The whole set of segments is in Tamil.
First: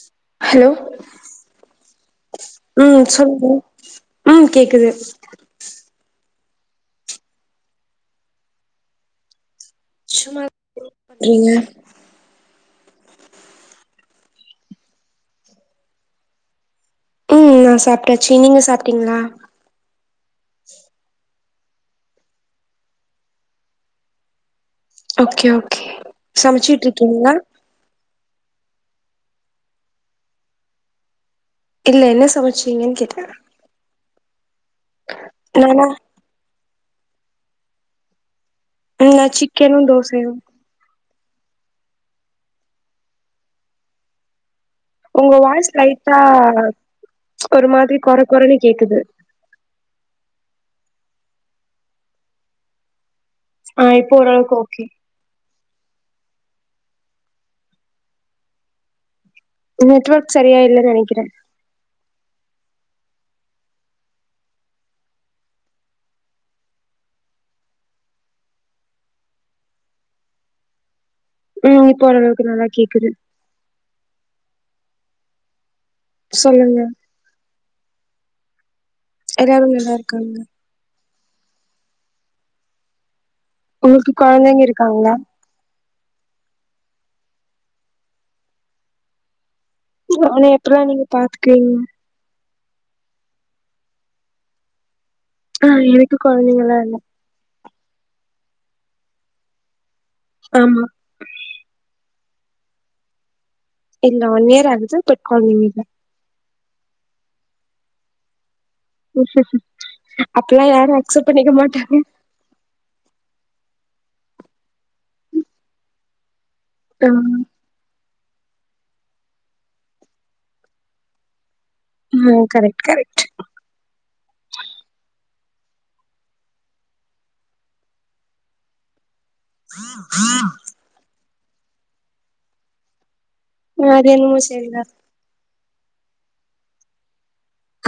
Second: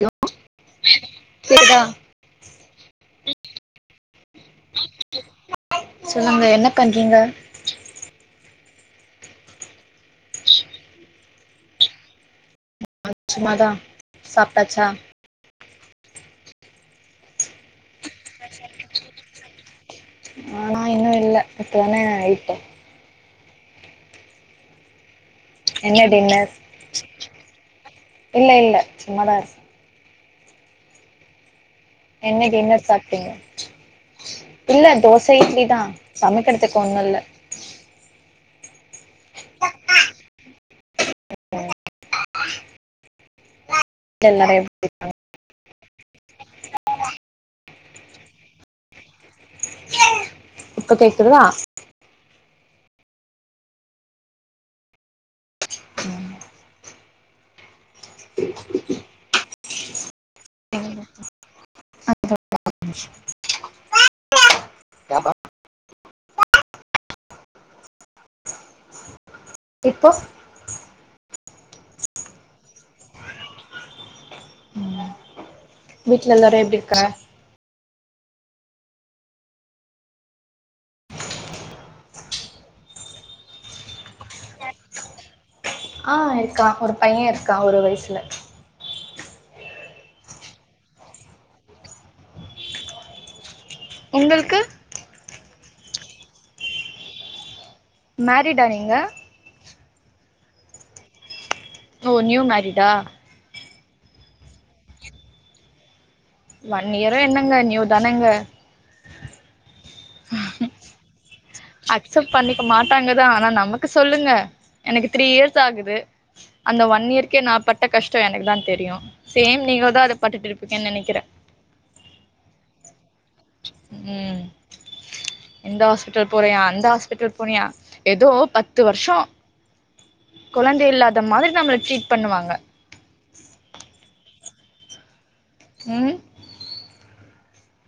ஹலோ ஹலோ கேக்குதா ம் சொல்லுங்க ம் கேக்குது சொல்லுங்க என்ன பண்றீங்க சும்மா [inaudible] றீங்க ஆ சும்மாதா சாப்ட்டாச்சா ம் நா சாப்ட்டாச்சு நீங்க சாப்ட்டீங்ளா ஆனா இன்னு இல்ல இப்ப ஒன்னே ஆயிட்டே ஓகே ஓ என்ன டின்னர் இல்ல இல்ல சும்மாதா இருக் இல்ல இன்னைக் என்ன சமச்சீங்கன்னு கேட்டே சாப்ட்டீங்க இல்ல தோச இட்லி தா நானா சமைக்றத்துக்கு ஒன்னு இல்ல ம் நா சிக்கனு டோசையு டெல்ல எப்டின்னு உங்க வாய்ஸ் லைட்டா ஒரு மாரி குற குறன்னு கேக்குது இப்ப கேக்கிர்தா ஆ இப்போ ஒரள்வுக்கு ஓகே நெட்வொர்க் சரியா இல்லன் நெனக்கிறே [inaudible] [unintelligible] இப்போ ம் இப்போ ஓரளவுக்கு நல்லா கேக்குது வீட்ல எல்லாரு எப்டி சொல்லுங்க இர்க்கர எல்லாரு நல்லார்க்காங்க உங்களுக்கு கொழந்தைங்க இருக்காங்ளா ஆ இருக்கா ஒரு பைய இருக்கா ஒரு வயசுல அவன எப்பல்லா நீங்க பாத்துக்குவீங்க உங்களுக்கு ஆ எனக்கு கொழந்தைங்களா இல்ல மேரிடா நீங்க ஆமா ஓ நியூ மேரிடா இல்ல ஒன் இயர் ஆகுது பட் கொழ்ந்திங்க இல்ல ஒன் இயரு என்னங்க நியூ தானங்க அப்பில்லா யாரு அக்சப் பண்ணிக்க மாட் அக்சப்ட் பண்ணிக்க மாட்டாங்கதா ஆனா நமக்கு சொல்லுங்க எனக்கு த்ரீ இயர்ஸ் ஆகுது அந்த ஒன் இயர்க்கே ம் நா பட் பட்ட கஷ்டோ எனக்கு தா தெரியு சேம் நீங்ளுதா அத பட்டிட் இருப்பீங்கன் நெனைக்கிறே ம் கரெட் கரெக்ட் ம் எந்த ஹாஸ்பிட்டல் போறியா அந்த ஹாஸ்பிட்டல் போனியா ஏதோ பத்து வர்ஷோ உஹம் உஹம் கொழந்தை இல்லாத மாதிரி நம்மள ட்ரீட் பண்ணுவாங்க ன அது என்மோ செரிதா ம்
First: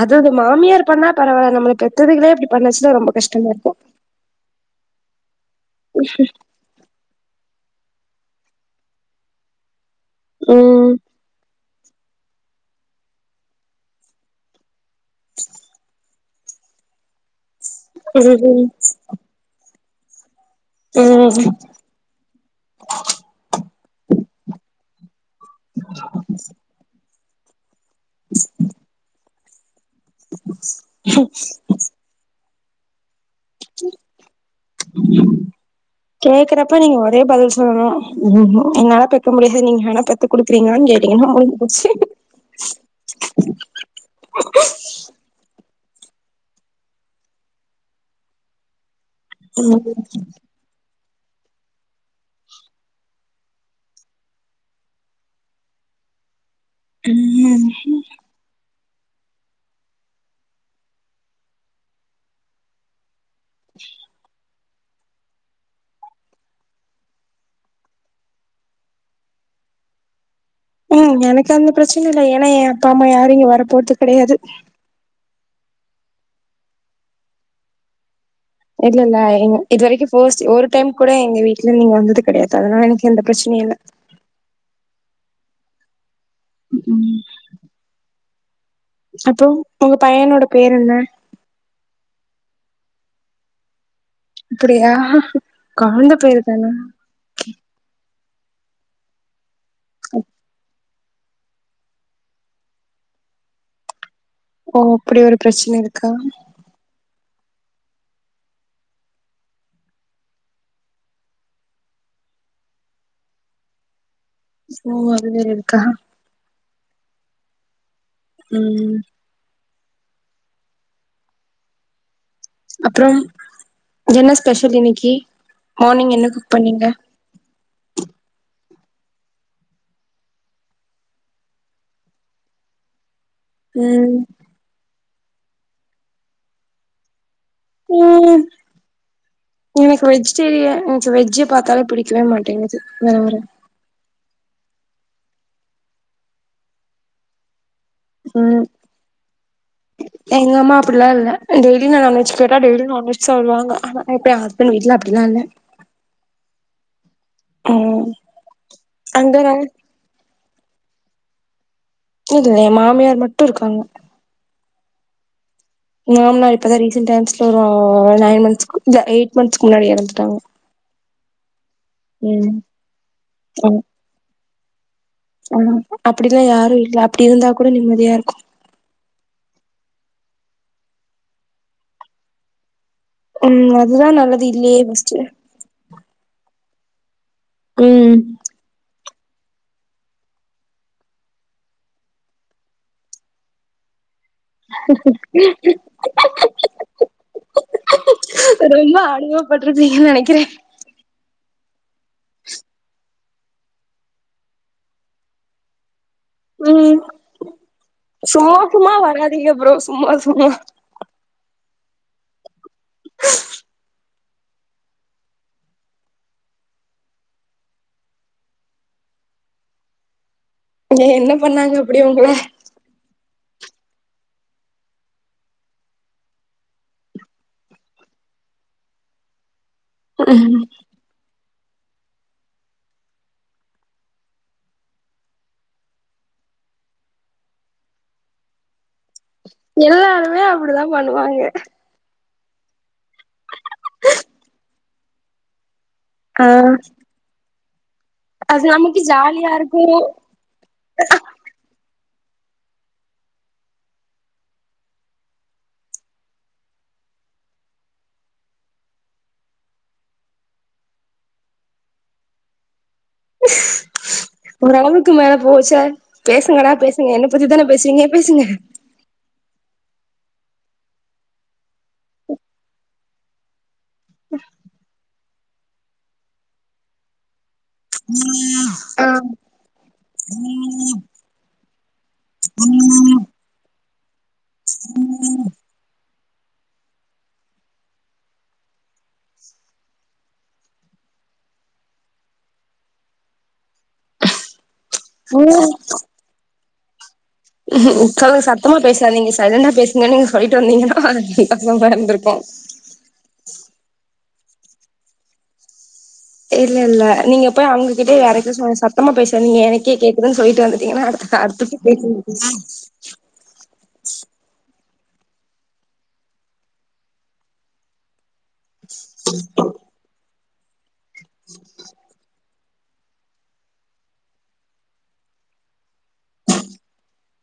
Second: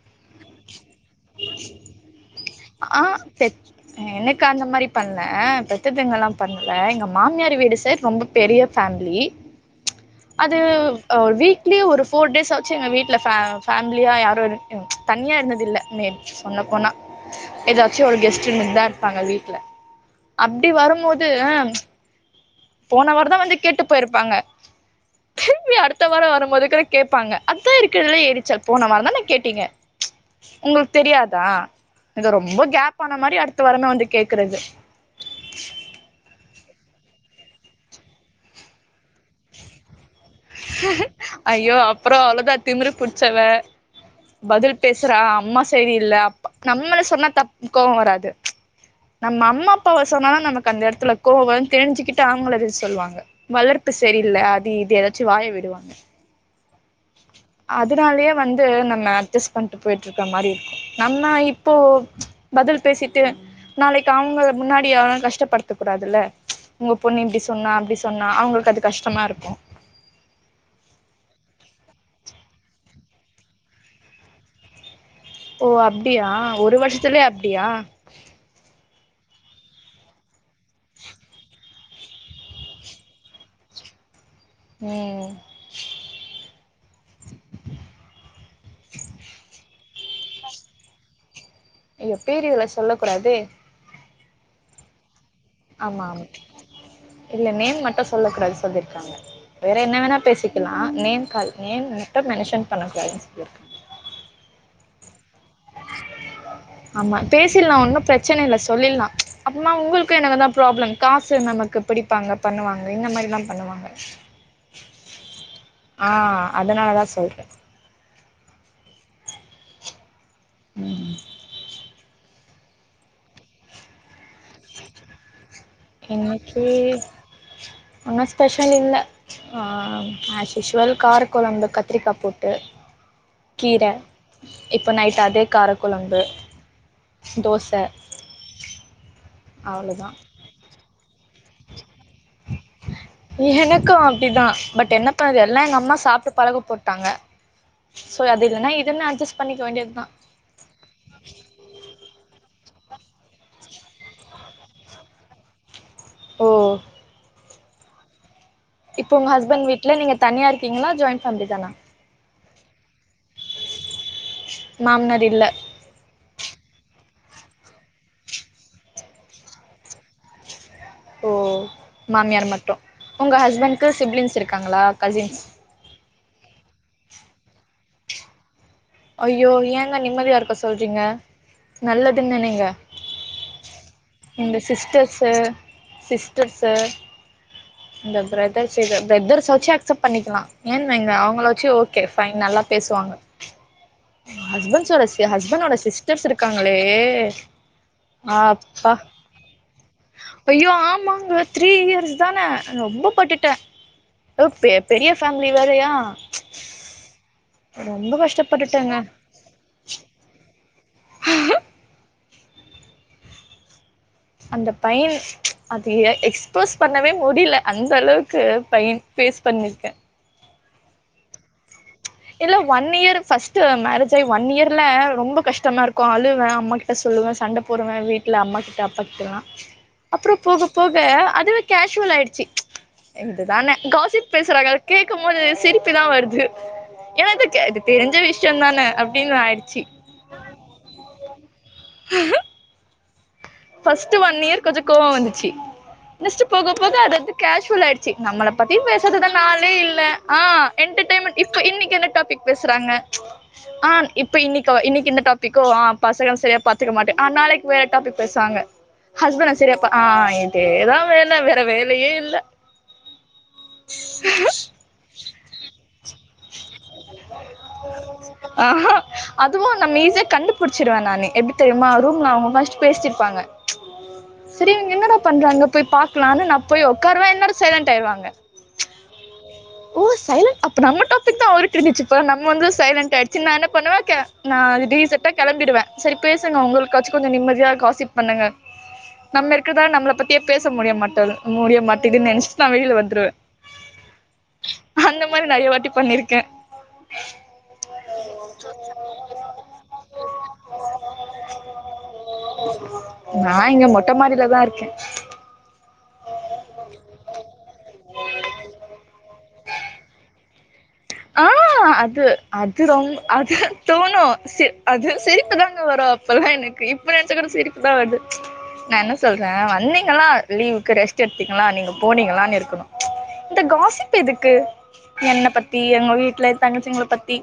அது அது மாமியார் பண்ணா பரவால்ல நம்மள பெத்ததுகளே இப்டி பண்ணுச்சுன்னா ஆ ரொம்ப கஷ்டமா பெத் இருக்கு எனக்கு அந்த மாதிரி பண்ணல பெத்ததுங்கலா பண் லே எங்க மாமியார் வீடு சைட் ரொம்ப பெரிய ஃபேம்லி அது ம் ஒ வீக்லி ஒரு ஃபோர் டேஸ்ஸாது சு எங்க வீட்ல ஃபே ஃபேம்லியா யாரு இருக்க தனியா இருந்ததில்ல மே சொன்ன போனா ஏதாச்சு ஒரு கெஸ்ட்டு ம் இர்ந்திந்த இருப்பாங்க வீட்ல அப்டி வரும்போது ம் போன வாரந்தா வந்து கேட்டு போயிருப்பாங்க திரும்பி அடுத்த வார வரும்போது கூட கேப்பாங்க அதா இருக்கிறதுல ஏரிச்சல் போன வாரந்தான கேட்டீங்க உங்களுக்கு தெரியாதா எதோ ரொம்ப கேப் ஆன மாரி அடுத்த வாரமே வந்து கேக்குறது உ கேக்குறப்ப நீங்க ஒரே பதில் சொல்லணு என்னால பெக்க முடியாது நீங்க வேனா பெத் ஐயோ அப்ரோ அவ்ளோதா திமிரு புச்சவ பதில் பேசுறா அம்மா சரியில்ல அப் நம்மள சொன்னா தப் கோவ வராது நம்ம அம்மா ம் அப்பாவ சொன்னா தா நமக் அந்த எடத்துல கோவ வருன் தெரிஞ்சிகிட் அவங்கள எ சொல்லுவாங்க வளர்ப்பு சரியில்ல அது இது ஏதாச்சு வாய விடுவாங்க ம் அதனாலயே வந்து நம்ம அட்ஜஸ்ட் பண்ணிட் போயிட் இருக்க மாரி இருக்கு நம்ம இப்போ பதில் பேசிட்டு நாளைக் அவங்கள முன்னாடி யாரும் கஷ்டப்படுத்த கூடாதில்ல உங்க பொண்ணு இப்படி சொன்னா அப்டி சொன்னா அவங்களுக்கு அது கஷ்டமா இருக்கு ம் எனக்கு அந்த பிரச்சன இல்லை ஏனா ஏ அப்பா அம்மா யாரு இங்க வர போறது கடையாது ஓ அப்டியா ஒரு வருஷத்துலயே அப்டியா இல்லல்ல எங் இது வரைக்கு ஃபோஸ் ஒரு டைம் கூட எங்க வீட் இல்ல நீங்க வந்தது கடையாதா எனக் எந்த பிரச்சனையு இல்ல ம் ம் அப்ரோ உங்க பையனோட பேரு என்ன ஐயோ பேர் இதல சொல்ல கூடாதே அப்டியா ஆமா ஆமா இல்ல நேம் மட்டு சொல்ல கூடாது சொல்லியிருக்காங்க வேற என்ன வேணா பேசிக்கலா அ நேம் கால் நேம் மட்டு மெனுஷன் பண்ணக் கூடாதுன் சொல்லி இருக் ஓ அப்டி ஒரு பிரச்சன இருக்கா ஆமா பேசிலா ஒன்னு பிரச்சன இல்ல சொல்லில்லா அப்புமா உங்ளுக்கு எனக்கு தா ப்ராப்ளம் காசு நமக்கு பிடிப்பாங்க பண்ணுவாங்க இந்த மாரிலா பண்ணுவாங்க ஆஸ் சோ அது வேற இருக்கா அதனால தா சொல்ற ம் ம் அப்ரோ என்ன ஸ்பெஷல் இன்னக்கி மானிங் என்ன குக் இன்னைக்கு பண்ணீங்க ஒன்னு ஸ்பெஷல் இல்ல ஆ ஆஸ்விஷ்வல் கார கொழம்பு கத்திரிக்கா போட்டு கீர ம் இப்போ நைட் அதே கார கொழம்பு தோச ம் எனக்கு அவ்ளோதா வெஜ் சரி எனக்கு வெஜ்ஜே பாத்தாலே பிடிக்கவே மாட்டேங்கிது வர வர எனக்கு அப்டிதா பட் என்ன பண்ணறது எல்லா எங்க அம்மா சாப்ட்டு பழக போட்டாங்க சோ அது இல்லன்னா இதுன் அட்ஜஸ் பண்ணிக்க வேண்டியத்தா எங்கம்மா அப்டில்லா இல்ல டெய்லியு நான்வெஜ் கேட்ட டெய்லியு நான்வெஜ் சாப்டுவாங்க ஆனா இப்ப ஏ ஹஸ்பண் வீட்ல அப்டியெல்லா இல்ல ஓ ம் இப்ப உங்க அங்க நான் ஹஸ்பண்ட் வீ்ட்ல நீங்க தனியா இருக்கீங்களா ஜாயின் ஃபேம்லி தானா இல்ல இதுவே மாமியார் மட்டு இருக்காங்க மாம்னார் இல்ல மாமனார் இப்பதா ரீசன்டா [unintelligible] ஒரு நைன் மன்ஸ் இல்ல எயிட் மன்ஸ்சுகு முன்னாடி எறந்துட்டாங்க ஓ மாமியார் ம் மட்டு உங்க ஹஸ்பண்ட்கு சிப்லிங்ஸ் இருக்காங்ளா கசின்ஸ் ம் அப்டிலா யாரும் இல்ல அப்டி இருந்தா கூட நிம்மதியா இருக்கு ஐயோ ஏங்க நிம்மதியா இருக்க சொல்றீங்க நல்லது நென்னனைங்க ம் அதுதா நல்லது இதுலையே பாஸ்டு சிஸ்டர்சு ம் இந்த பிரதர்ஸ்சு சைடு பிரதர்ஸ் ஆச்சு அட்சாப் பண்ணிக்கலா ஏன் வைங்க அவுங்களச்சு ஓகே பைன் நல்லா பேசுவாங்க ஹஸ்பண்ட்ஸ்டோ ஹஸ்பண்டோட சிஸ்டர்ஸ்சு இருக்காங்களே அப்பா ரொம்ப அனுபவ பட்ருக் ஐயோ ஆமாங்க த்ரீ இயர்ஸ் தானே ரொம்ப பட்டுட்டே ஓ பெ பெரிய ஃபேமிலி வேறயா ம் ரொம்ப சும்மா சும்மா கஷ்டப்பட்டுட்டேங்க வராதீங்க ப்ரோ சும்மா சும்மா [unintelligible] ச்சு அந்த பையா அது எக் எக்ஸ்போஸ்சு பண்ணவே முடியல அந்த அளவுக்கு பையன் பேஸ் பண்ணிருக்கே இல்ல என்ன பண்ணாங்க அப்புடி உங்கள இல்ல ஒன் இயர் பஸ்ட்டு மேரேஜ் ஆயி ஒன் இயர்ல ரொம்ப கஷ்டமா இருக்கு அழுவே அம்மாக் சொல்லுவே சண்டை போடுவே வீட்டுல அம்மா கிட்ட அப்பா கிட்டலா அப்புறே போக போ க அதுவே கேஸ்சுவல் ஆயிடுச்சு இது தானே காசிப் பேசுறாங்க கேட்க போது சிரிப்பு தா வருது ஏன்னா இது கே இது தெரிஞ்ச விஷயம் தானே அப் எல்லாருமே அப்புடிதா பண்ணுவாங்க ம் ஃபர்ஸ்ட்டு ஒன் இயர் கொஞ்ச கோவே வந்துச்சு ஆ நெக்ஸ்ட்டு போக போக அது வந்து கேஸ்சுவல் ஆயி டுச்சு நம்மளை அது பத்தி நமக்கு பேசதுதா ஜாலியா நாளே இருக்கு இல்ல ஆ என்டர்டெயன்மெண்ட் இப்ப இன்னைக்கு என்ன டாபிக் பேசுறாங்க ஆ இப்ப இன்னைக்கு இன்னைக்கு இந்த டாபிகோ ஆ பசங்குள சரியா பாத்துக்க மாட்டே ஆ நாளைக்கு வேற டாப்பிக் பேசு வாங்க ஹ்ஸ்பன்டு சரி ஆப்பா ஆ இதா வேலை வேற வேலையே இல்ல அளவுக்கு மேல போச்ச பேசுங்கடா பேசுங்க என்னை பத்தித்தானே பேசுவீங்க பேசுங்க ஆஹா அதுவு நம்ம ஈஸியா கண்டுபிடிச்சிருடுவே நானு எப்புடி தெரியுமா ரூம்ல அவுங்க பஃஸ்ட்டு பேசிட்டு இருப்பாங்க சரி இங்க என்னடா பண்றாங்க போயி பாக்கலாம்னு நா போயி உட்கார்ருவே என்னேட சைலன்ட் ஆயிருவாங்க ஆ ஓ சைலண்ட் அப்ப நம்ம டாபிக் தா ஓடிட்டு இருந்துச்சு அப்போ நம்ம வந்து சைலண்ட் ஆயிடுச்சு நா என்ன பண்ணுவே நா டீசட்டா கிளம்பிடுவே சரி பேசுங்க உங்களுக்காச்சும் கொஞ்ச நிம்மதியா காசிப் பண்ணுங்க நம்ம இருக்கிறதால நம்மள பத்தியே பேச முடிய மாட்ட முடிய மாட்டேதுன்னு நெனச்சிட்டு நா வெளியில வந்துருவே அந்த மாறி நெறைய ம் வாட்டி பண்ணிருக்கே சொல்லுங் சத்தமா பேசாதீங்க சைலண்டா பேசுங்கன்னு நீங்க சொல்லிட்டு வந்தீங்கன்னா சும்மா இருந்திருப்பே நா இங்க மொட்ட மாடில தா இருக்கே இல்ல இல்ல நீங்க போயி அவுங்ககிட்டே வேற ரிக்வெஸ்டா சத்தமா பேசதீங்க எனக்கே கேக்குதுன்னு சொல்லிட்டு வந்துட்டீங்கன்னா ஆ அங்கிட்டு போய் போயி அது பேசு அது ரொம் அது தோணு சி அது சிரிப்பு தாங்க வரும் அப்பல்லா எனக்கு இப்ப நெனச்சா கூட சிரிப்பு தா வருது நா என்ன சொல்றே வந்தீங்களா லீவுக்கு ரெஸ்ட் எடுத்தீங்ளா நீங்க போனீங்களான் இருக்கணு இந்த காசிப் எதுக்கு என்ன பத்தி எங்க வீட்ல என் தங்கச்சிங்ள பத்தி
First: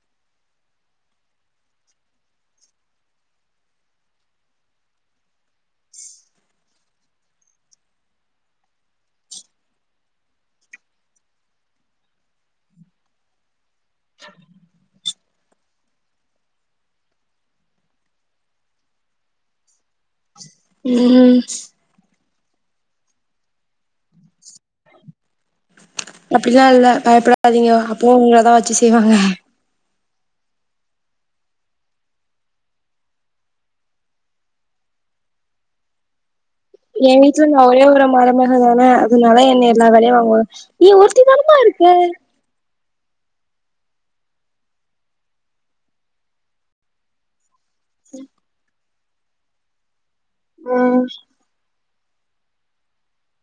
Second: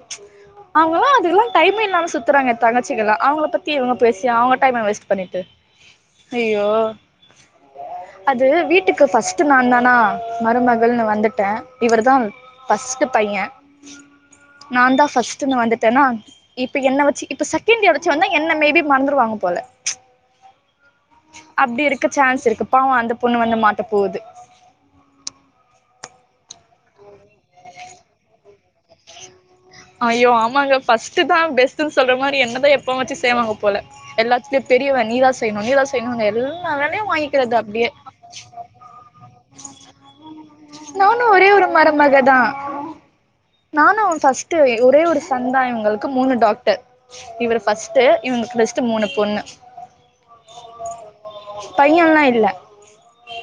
அவங்கல்லா அதுகல்லா டைம்மே இல்லாம சுத்துறாங்க தங்கச்சிகல்லா அவங்கள பத்தி இவங்க பேசி அவங்க டைம் வேஸ்ட் பண்ணிட்டு ஐயோ அது வீட்டுக்கு ஃபஸ்ட் நான் தானா மருமகள்னு வந்துட்டேன் இவர்தான் ஃபஸ்ட்டு பையன் நான் தான் ஃபஸ்ட்டுனு வந்துட்டேன்னா இப்ப என்ன வச்சு இப்ப செகண்ட் இயர் வச்சு வந்தா என்ன மேபி மறந்துருவாங்க போல ம் அப்டி இருக்க சான்ஸ் இருக்கு பாவம் அந்த பொண்ணு வந்து மாட்ட போது அப்டிலாம் இல்ல பயப்படாதீங்க அப்போ உங்கள தா வச்சு செய்வாங்க ஐயோ ஆமாங்க ஃபர்ஸ்ட் தா பெஸ்ட்ன்னு சொல்ற மாரி என்னதான் எப்ப வச்சும் செய்வாங்க போல எல்லாத்துலேயு பெரியவ நீதா செய்யணு நீதா செய்யணு எல்லா வேலையு என் வீட்ல வாங்கிக்கிறது நான் ஒரே அப்டியே ஒரு மருமக தானே அதனால என்ன எல்லா வேலையும் வாங்குவாங் நீ நானு ஒருத்தி ஒரே தானமா ஒரு இருக்க மருமக தா நானு ஃப்ர்ஸ்ட் ஒரே ஒரு சன் தா இவங்களுக்கு மூனு டாடர் இவரு ஃபர்ஸ்ட் இவங்களு நெஸ்ட்டு மூணு பொண்ணு ம் பையன்லா இல்ல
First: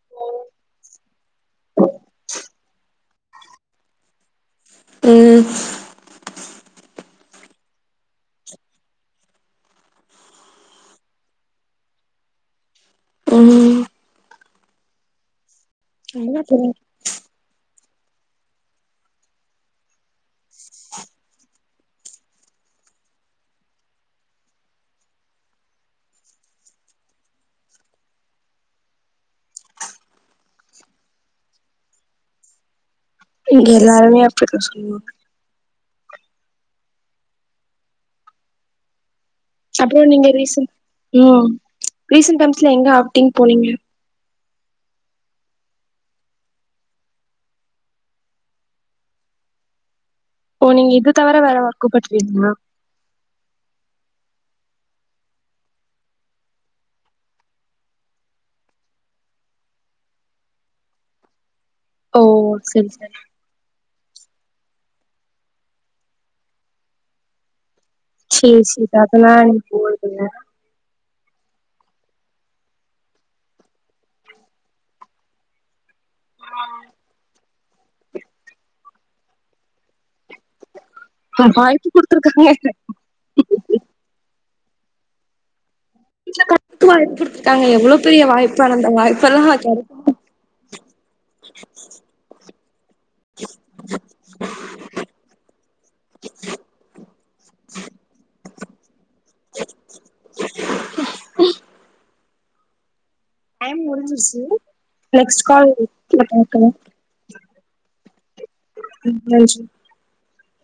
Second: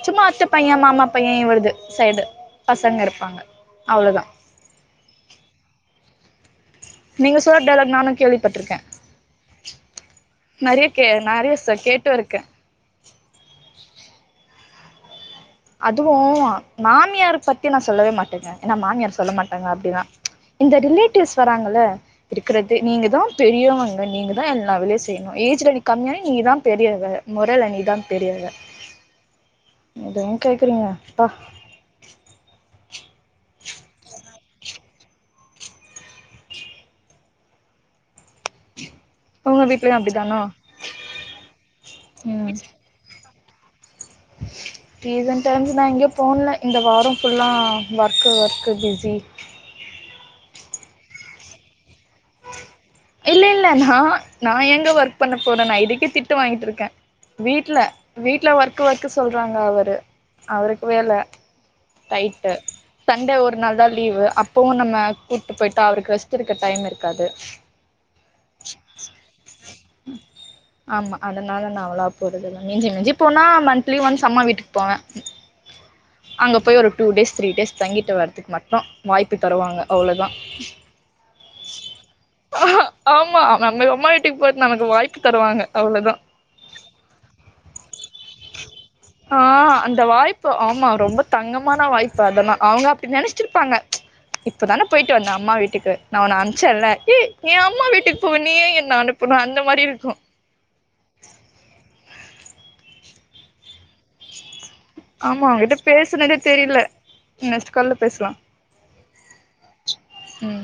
சும்மா அத்த பையன் மாமா பையன் இவருது சைடு பசங்க இருப்பாங்க அவ்வள தான் ம் நீங்க சொல்லர டயலாக் நானும் கேள்விப்பட்ருக்கே நெறைய கே நெறைய ச கேட்டு இருக்கே ம் அதுவு ம் மாமியார் பத்தி நான் சொல்லவே மாட்டேங்க ஏன்னா மாமியார் சொல்ல மாட்டாங்க அப்டின்னா இந்த ரிலேட்டிவ்ஸ் வராங்கல்ல இருக்கிறது நீங்க தான் பெரியவங்க நீங்க தான் எல்லா வேலயும் செய்யணு ஏஜ்ல நீ கம்மியானே நீ தான் பெரியவ மொரள நீ தான் பெரியவ அத ஏன் கேக்குறீங்க அப்பா இங்க எல்லாருமே அப்டித்தா சொல்லுவாங்க உங்க வீட்லயு அப்றோ நீங்க அப்டிதானா ரீசன்ட் ம் ரீசன்ட் டைம்ஸ்ல எங்க அவுட்டிங் போனீங்க ரீசன் டைம்ஸ் நா எங்கயு போன்ல இந்த வாரம் ஃபுல்லா ஒர்க்கு ஒர்க்கு பிஸி ஓ நீங்க இது தவிர வேற ஒர்க் பண்றீங்ளா இல்ல இல்ல நா நா எங்க ஒர்க் பண்ண போறே நா இதுக்கே திட்டு வாங்கிட்ருக்கேன் வீட்ல வீட்ல ஒர்க் ஒர்க் சொல்றாங்க அவரு அவருக்கு வேல ஓ டைட்டு சரி சரி சண்டே ஒரு நாள் தான் லீவு அப் போ நம்ம கூப்ட்டு போய்ட்டா அவருக்கு ரெஸ்ட் எடுக்க டைம் இருக்காது சேர் சேர் அதனா நீ போதுங்க ஆமா அதனா நா அவளா போறதில்ல மிஞ்சி மிஞ்சி போனா மந்த்லி ஒன்ஸ் அம்மா வீட்டுக்கு போவே அங்க போய் ஒரு டூ டேஸ் த்ரீ டேஸ் தங்கிட்டு வரதுக்கு மட்டு வாய்ப்பு தருவாங்க அவ்ள தான் இப்ப வாய்ப்பு குடுத்துருக்காங்க ஆமா நம்ம அம்மா வீட்டுக்கு போறதுக்கு நமக்கு வாய்ப்பு தருவாங்க அவ்ளோதா வீட்ல கண [unintelligible] வாய் குடுத்துக்காங்க எவ்ளோ பெரிய வாய்ப்பு அந்த வாய்ப்புல்லா கெடக்கிமா இப்போ ஆமா ரொம்ப தங்கமான வாய்ப்பு அதனா அவங்க அப்டி நினச்சிருப்பாங்க இப்பதானே போயிட்டு வந்த அம்மா வீட்டுக்கு நா உன்ன அம்சேல ஏ அம்மா வீட்டுக்கு போவ நீ ஏன் என்ன அனுப்புனு அந்த மாரி இருக்கும் டைம் முடிஞ்சு சோ நெக்ஸ் ஆமா கால் அவங்கிட்ட பேசுனதே பாக்கலாம் தெரில நெக்ஸ்ட் இம்மோஷன் ம்